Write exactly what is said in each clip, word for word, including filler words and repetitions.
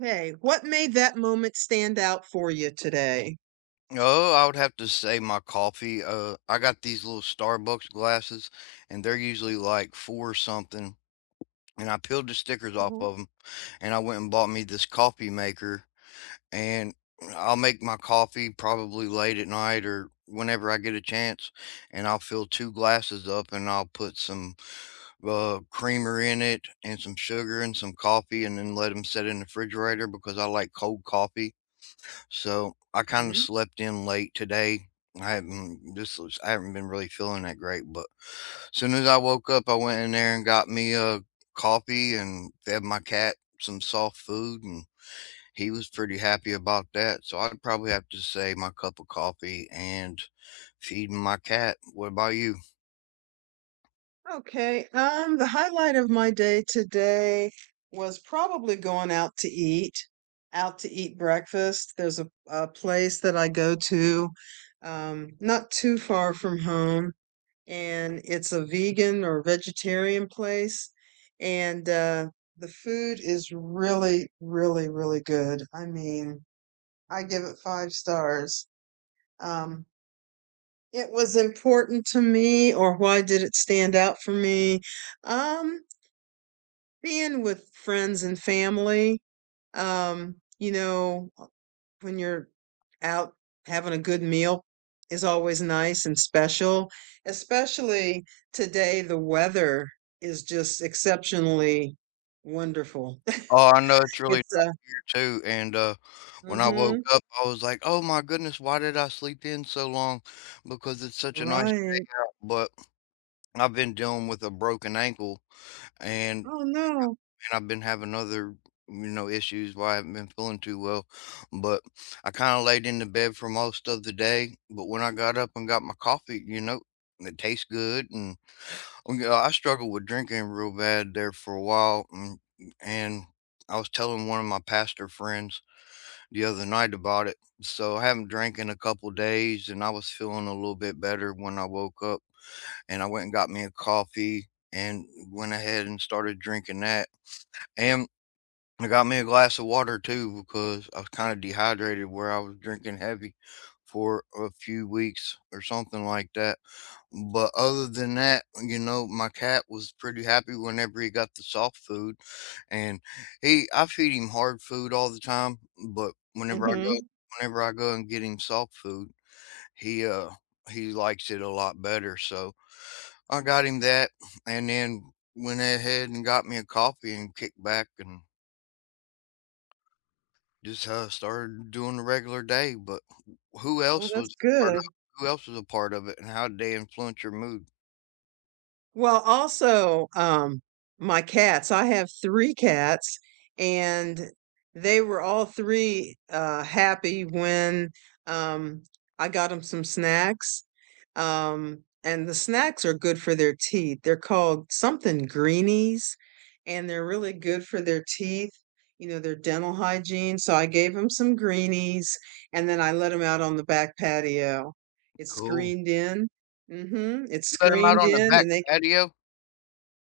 Okay, what made that moment stand out for you today? Oh, I would have to say my coffee. Uh, I got these little Starbucks glasses, and they're usually like four something. And I peeled the stickers off Mhm. of them, and I went and bought me this coffee maker. And I'll make my coffee probably late at night or whenever I get a chance. And I'll fill two glasses up, and I'll put some uh, creamer in it, and some sugar, and some coffee, and then let them set in the refrigerator because I like cold coffee so I kind of Mhm. slept in late today. I haven't this was I haven't been really feeling that great, but as soon as I woke up, I went in there and got me a coffee and fed my cat some soft food, and he was pretty happy about that. So I'd probably have to say my cup of coffee and feeding my cat. What about you? Okay, um, the highlight of my day today was probably going out to eat, out to eat breakfast. There's a, a place that I go to, um, not too far from home, and it's a vegan or vegetarian place. And uh, The food is really, really, really good. I mean, I give it five stars. Um, it was important to me or why did it stand out for me? Um, Being with friends and family. Um, you know, uh, when you're out having a good meal is always nice and special, especially today the weather is just exceptionally wonderful. Oh, I know it's really It's nice uh here too. And uh, when I Mm-hmm. woke up, I was like, "Oh my goodness, why did I sleep in so long?" Because it's such a nice day Right. out. But I've been dealing with a broken ankle and Oh no. and I've been having other, you know, issues why I haven't been feeling too well. But I kind of laid in the bed for most of the day. But when I got up and got my coffee, you know, it tastes good. And oh, yeah, I struggled with drinking real bad there for a while. And, and I was telling one of my pastor friends the other night about it. So I haven't drank in a couple days and I was feeling a little bit better when I woke up and I went and got me a coffee and went ahead and started drinking that. And I got me a glass of water too because I was kind of dehydrated where I was drinking heavy for a few weeks or something like that. But other than that, you know, my cat was pretty happy whenever he got the soft food and he I feed him hard food all the time, but whenever I go Mm-hmm. whenever I go and get him soft food, he uh he likes it a lot better. So I got him that, and then went ahead and got me a coffee and kicked back and just uh, started doing the regular day. But who Well, else that's was a part of good. Who else was a part of it, and how did they influence your mood? Well, also, um, my cats. I have three cats, and they were all three, uh, happy when, um, I got them some snacks, um, and the snacks are good for their teeth. They're called something Greenies, and they're really good for their teeth, you know, their dental hygiene, so I gave them some Greenies, and then I let them out on the back patio. It's Cool. screened in. Mhm. It's You let him out screened on the in, back and they patio?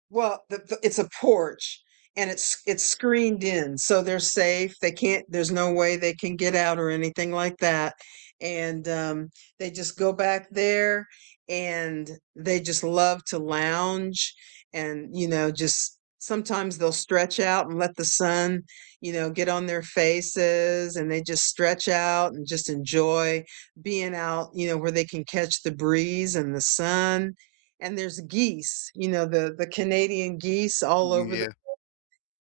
well, the, the, it's a porch and it's it's screened in, so they're safe. They can't, there's no way they can get out or anything like that. And um, They just go back there and they just love to lounge and, you know, just sometimes they'll stretch out and let the sun, you know, get on their faces and they just stretch out and just enjoy being out, you know, where they can catch the breeze and the sun and there's geese, you know, the the Canadian geese all Mm, over the Yeah.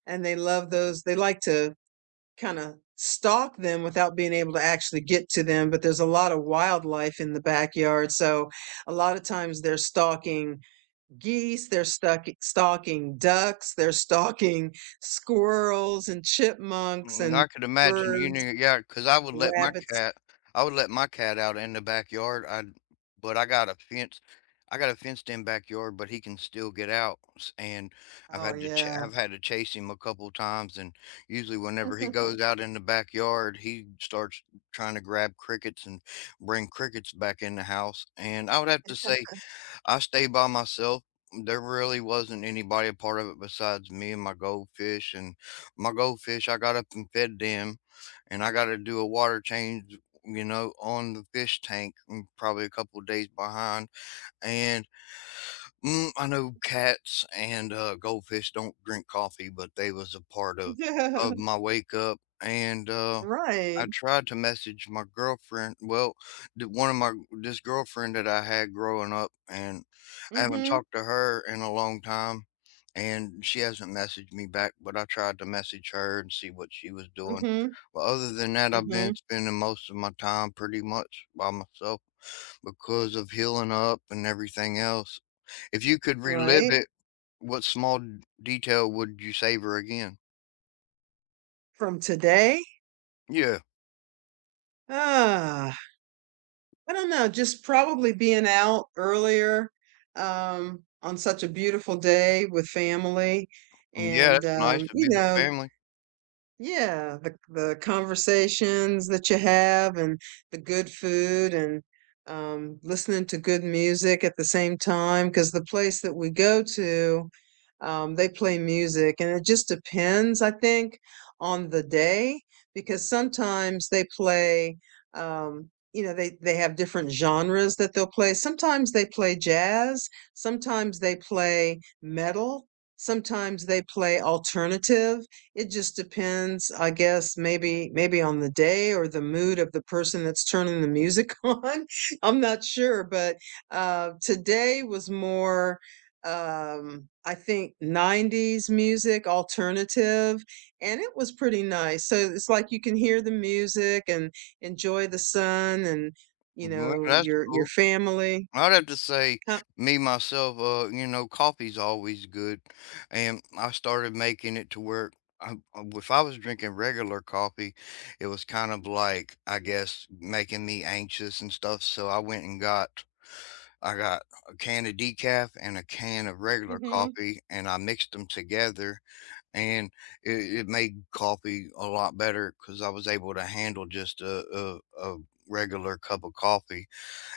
and they love those. They like to kind of stalk them without being able to actually get to them, but there's a lot of wildlife in the backyard. So a lot of times they're stalking geese, they're stuck stalking ducks, they're stalking squirrels and chipmunks Mm, and I could imagine you birds, knew yeah, cause I would let my rabbits. cat I would let my cat out in the backyard, I but I got a fence I got a fenced-in backyard, but he can still get out, s and I've Oh had to cha yeah. I've had to chase him a couple times, and usually whenever he goes out in the backyard, he starts trying to grab crickets and bring crickets back in the house, and I would have to say I stayed by myself. mm, There really wasn't anybody a part of it besides me and my goldfish. And my goldfish, I got up and fed them, and I got to do a water change, you know, on the fish tank. Mm, probably a couple of days behind. And mm, I know cats and uh, goldfish don't drink coffee, but they was a part of Yeah. of my wake up. And uh, I Right. tried to message my girlfriend well, the one of my this girlfriend that I had growing up, and I haven't Mhm. talked to her in a long time, and she hasn't messaged me back, but I tried to message her and see what she was doing. Mhm. But other than that, I've been Mhm. spending most of my time pretty much by myself because of healing up and everything else. If you could relive Right. it, what small d- detail would you savor again? From today? Yeah. Uh, I don't know, just probably being out earlier um, on such a beautiful day with family Yeah, and that's nice um, to be you with know, family. yeah, the the conversations that you have and the good food and um, listening to good music at the same time, because the place that we go to, um, they play music, and it just depends, I think, on the day, because sometimes they play, um, you know, they they have different genres that they'll play. Sometimes they play jazz, sometimes they play metal, sometimes they play alternative. It just depends, I guess, maybe maybe on the day or the mood of the person that's turning the music on. I'm not sure, but uh, today was more, um, I think, nineties music, alternative, and it was pretty nice. So it's like you can hear the music and enjoy the sun and, you Yeah, know, that's your your cool. family. I'd have to say, Huh. me myself, uh, you know, coffee's always good, and I started making it to where I, uh, if I was drinking regular coffee, it was kind of like I guess making me anxious and stuff. So I went and got I got a can of decaf and a can of regular Mhm. coffee, and I mixed them together, and it, it made coffee a lot better because I was able to handle just a, a a regular cup of coffee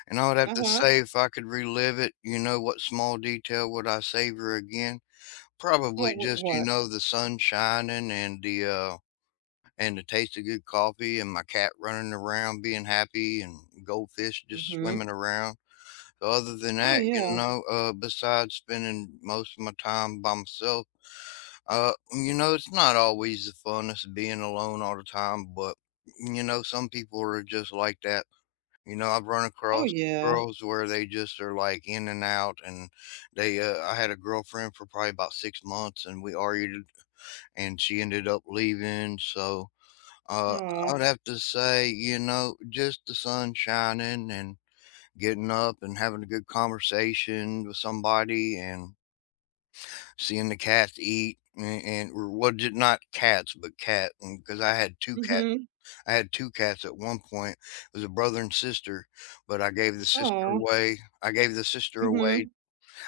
and I would have to Uh-huh. say if I could relive it, you know, what small detail would I savor again? Probably What what just, you what? know, the sun shining and the, uh, and the taste of good coffee and my cat running around being happy and goldfish just Mhm. swimming around. So other than Oh that, you yeah. know, uh, besides spending most of my time by myself, uh, you know, it's not always the funnest being alone all the time, but you know, some people are just like that. You know, I've run Oh across yeah. girls where they just are like in and out and they uh, I had a girlfriend for probably about six months and we argued and she ended up leaving. So, uh, I Oh. would have to say, you know, just the sun shining and getting up and having a good conversation with somebody and seeing the cats eat and, and or what did not cats, but cat because I had two cats Mhm. I had two cats at one point. It was a brother and sister, but I gave the sister Oh. away I gave the sister away Mhm.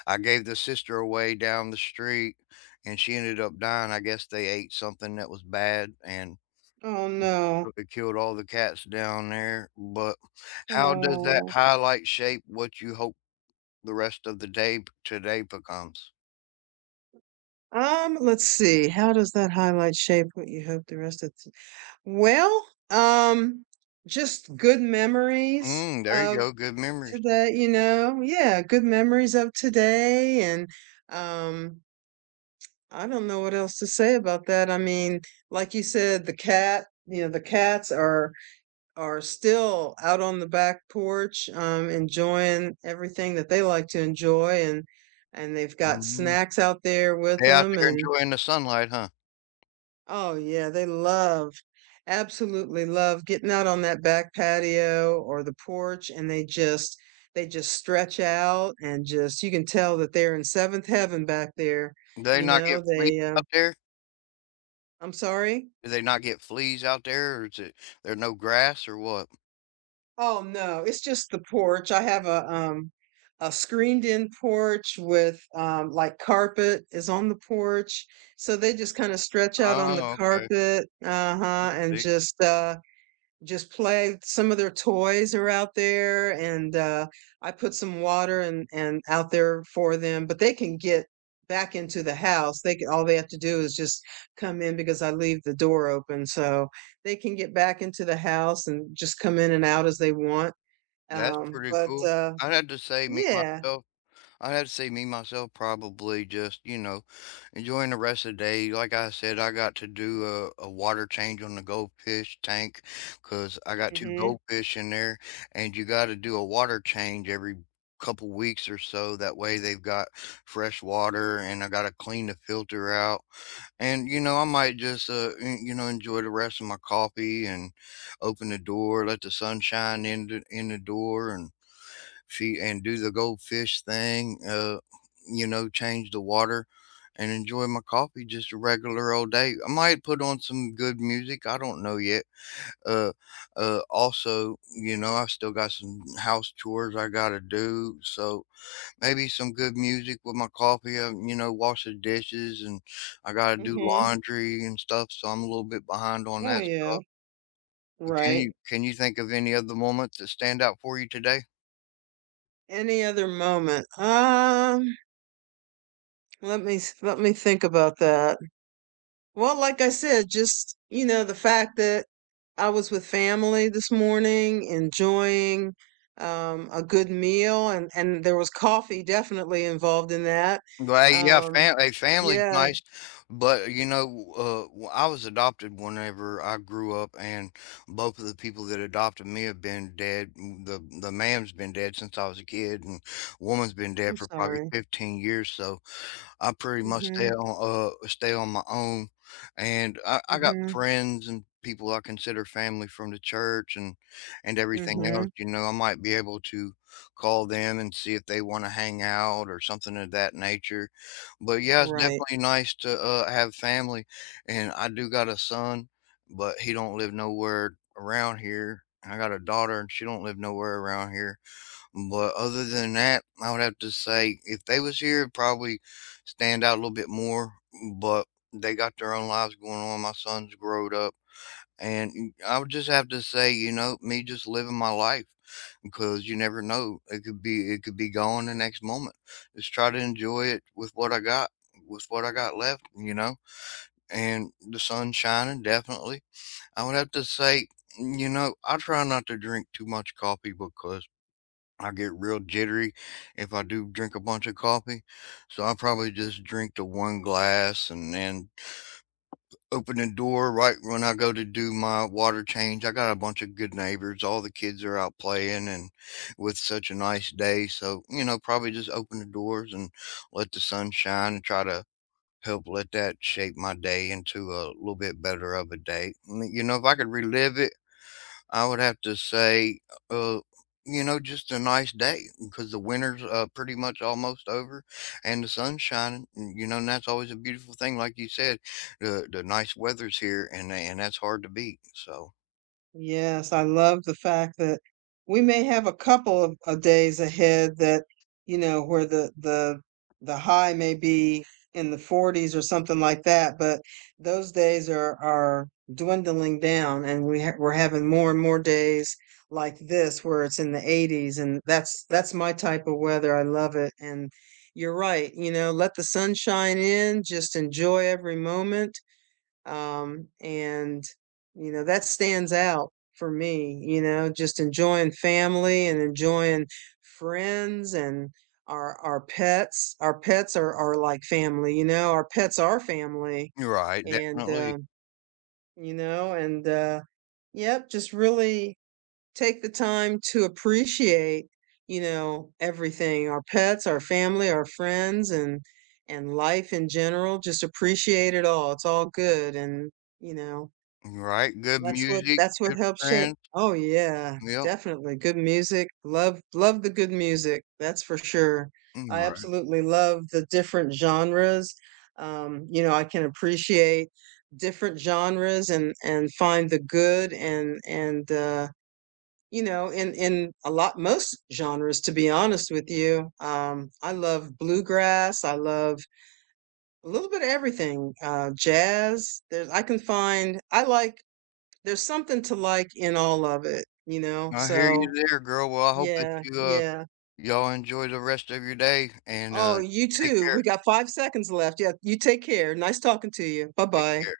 I gave the sister away down the street, and she ended up dying. I guess they ate something that was bad, and Oh no. it killed all the cats down there, but how does that Oh. highlight shape what you hope the rest of the day today becomes? Um, let's see. How does that highlight shape what you hope the rest of. Well, um, just good memories Mm, there you of go, good memories. today, you know. Yeah, good memories of today and um I don't know what else to say about that. I mean, like you said, the cat, you know, the cats are are still out on the back porch um enjoying everything that they like to enjoy and and they've got Mhm. snacks out there with They out them there and. enjoying the sunlight, huh? Oh, yeah, they love absolutely love getting out on that back patio or the porch, and they just they just stretch out and just you can tell that they're in seventh heaven back there, They you not know, get fleas they, um out there? I'm sorry? Do they not get fleas out there, or is it there no grass or what? Oh, no, it's just the porch, I have a, um, a screened-in porch with, um, like, carpet is on the porch, so they just kinda stretch out on the Oh, okay. carpet, uh-huh, and See, just, uh just play. Some of their toys are out there, and uh, I put some water and and out there for them. But they can get back into the house. They can, all they have to do is just come in because I leave the door open, so they can get back into the house and just come in and out as they want. that's Um, pretty but cool. uh, I'd have to say me, yeah, myself I'd have to say me, myself, probably just, you know, enjoying the rest of the day. Like I said, I got to do a a water change on the goldfish tank, cause I got two hmm goldfish in there, and you gotta do a water change every couple weeks or so, that way they've got fresh water, and I gotta clean the filter out. And, you know, I might just, uh, en you know, enjoy the rest of my coffee and open the door, let the sunshine in the in the door and feed and do the goldfish thing, uh, you know, change the water and enjoy my coffee just a regular old day. I might put on some good music, I don't know yet. Uh, uh, also, you know, I still got some house chores I gotta do, so maybe some good music with my coffee, uh, you know, wash the dishes, and I gotta do hmm laundry and stuff, so I'm a little bit behind on oh that yeah, stuff. But can you right. can you think of any other moments that stand out for you today? Any other moment? Um, let me s- let me think about that. Well, like I said, just, you know, the fact that I was with family this morning, enjoying um, a good meal, and, and there was coffee definitely involved in that. Well, hey, yeah, Um, fam a family's yeah, nice, but, you know, uh, w I was adopted whenever I grew up, and both of the people that adopted me have been dead. Mm, The the man's been dead since I was a kid, and woman's been dead I'm for probably sorry. fifteen years, so I pretty much Mm-hmm, stay on uh stay on my own, and I, I got mm-hmm, friends and people I consider family from the church and and everything mm-hmm. else. You know, I might be able to call them and see if they want to hang out or something of that nature. But yeah, it's Right. definitely nice to uh, have family, and I do got a son, but he don't live nowhere around here. I got a daughter, and she don't live nowhere around here. But other than that, I would have to say if they was here, it'd probably stand out a little bit more. But they got their own lives going on. My son's growed up, and I would just have to say, you know, me just living my life because you never know. It could be it could be gone the next moment. Just try to enjoy it with what I got, with what I got left, you know. And the sun's shining, definitely. I would have to say, you know, I try not to drink too much coffee because I get real jittery if I do drink a bunch of coffee. So I probably just drink the one glass and then open the door right when I go to do my water change. I got a bunch of good neighbors. All the kids are out playing and with such a nice day. So, you know, probably just open the doors and let the sun shine and try to help let that shape my day into a little bit better of a day. Mm, You know, if I could relive it, I would have to say, uh, you know, just a nice day because the winter's uh, pretty much almost over and the sun's shining, and, you know, and that's always a beautiful thing. Like you said, the, the nice weather's here and, and that's hard to beat. So, Yes, I love the fact that we may have a couple of, of days ahead that, you know, where the the the high may be in the forties or something like that, but those days are are dwindling down, and we ha we're having more and more days like this where it's in the eighties, and that's that's my type of weather. I love it, and you're right, you know, let the sun shine in, just enjoy every moment um, and, you know, that stands out for me, you know, just enjoying family and enjoying friends and our our pets. Our pets are are like family, you know, our pets are family. right, And, definitely. um, you know, and, uh, yep, just really take the time to appreciate, you know, everything, our pets, our family, our friends, and, and life in general, just appreciate it all. It's all good. And, you know, Right. Good that's what music, that's what good helps shape. friends. Oh, yeah, Yep. definitely, good music, love love the good music, that's for sure. mm, I Right. absolutely love the different genres, um, you know, I can appreciate different genres and and find the good and and, uh, you know, in in a lot most genres, to be honest with you, um, I love bluegrass, I love a little bit of everything, uh, jazz, there's I can find I like there's something to like in all of it, you know? I hear you So, there, girl. Well, I hope that yeah, you, uh, yeah. y'all enjoy the rest of your day and, Oh, uh, you take too. care. We got five seconds left. Yeah, you take care. Nice talking to you. Take Bye-bye. care.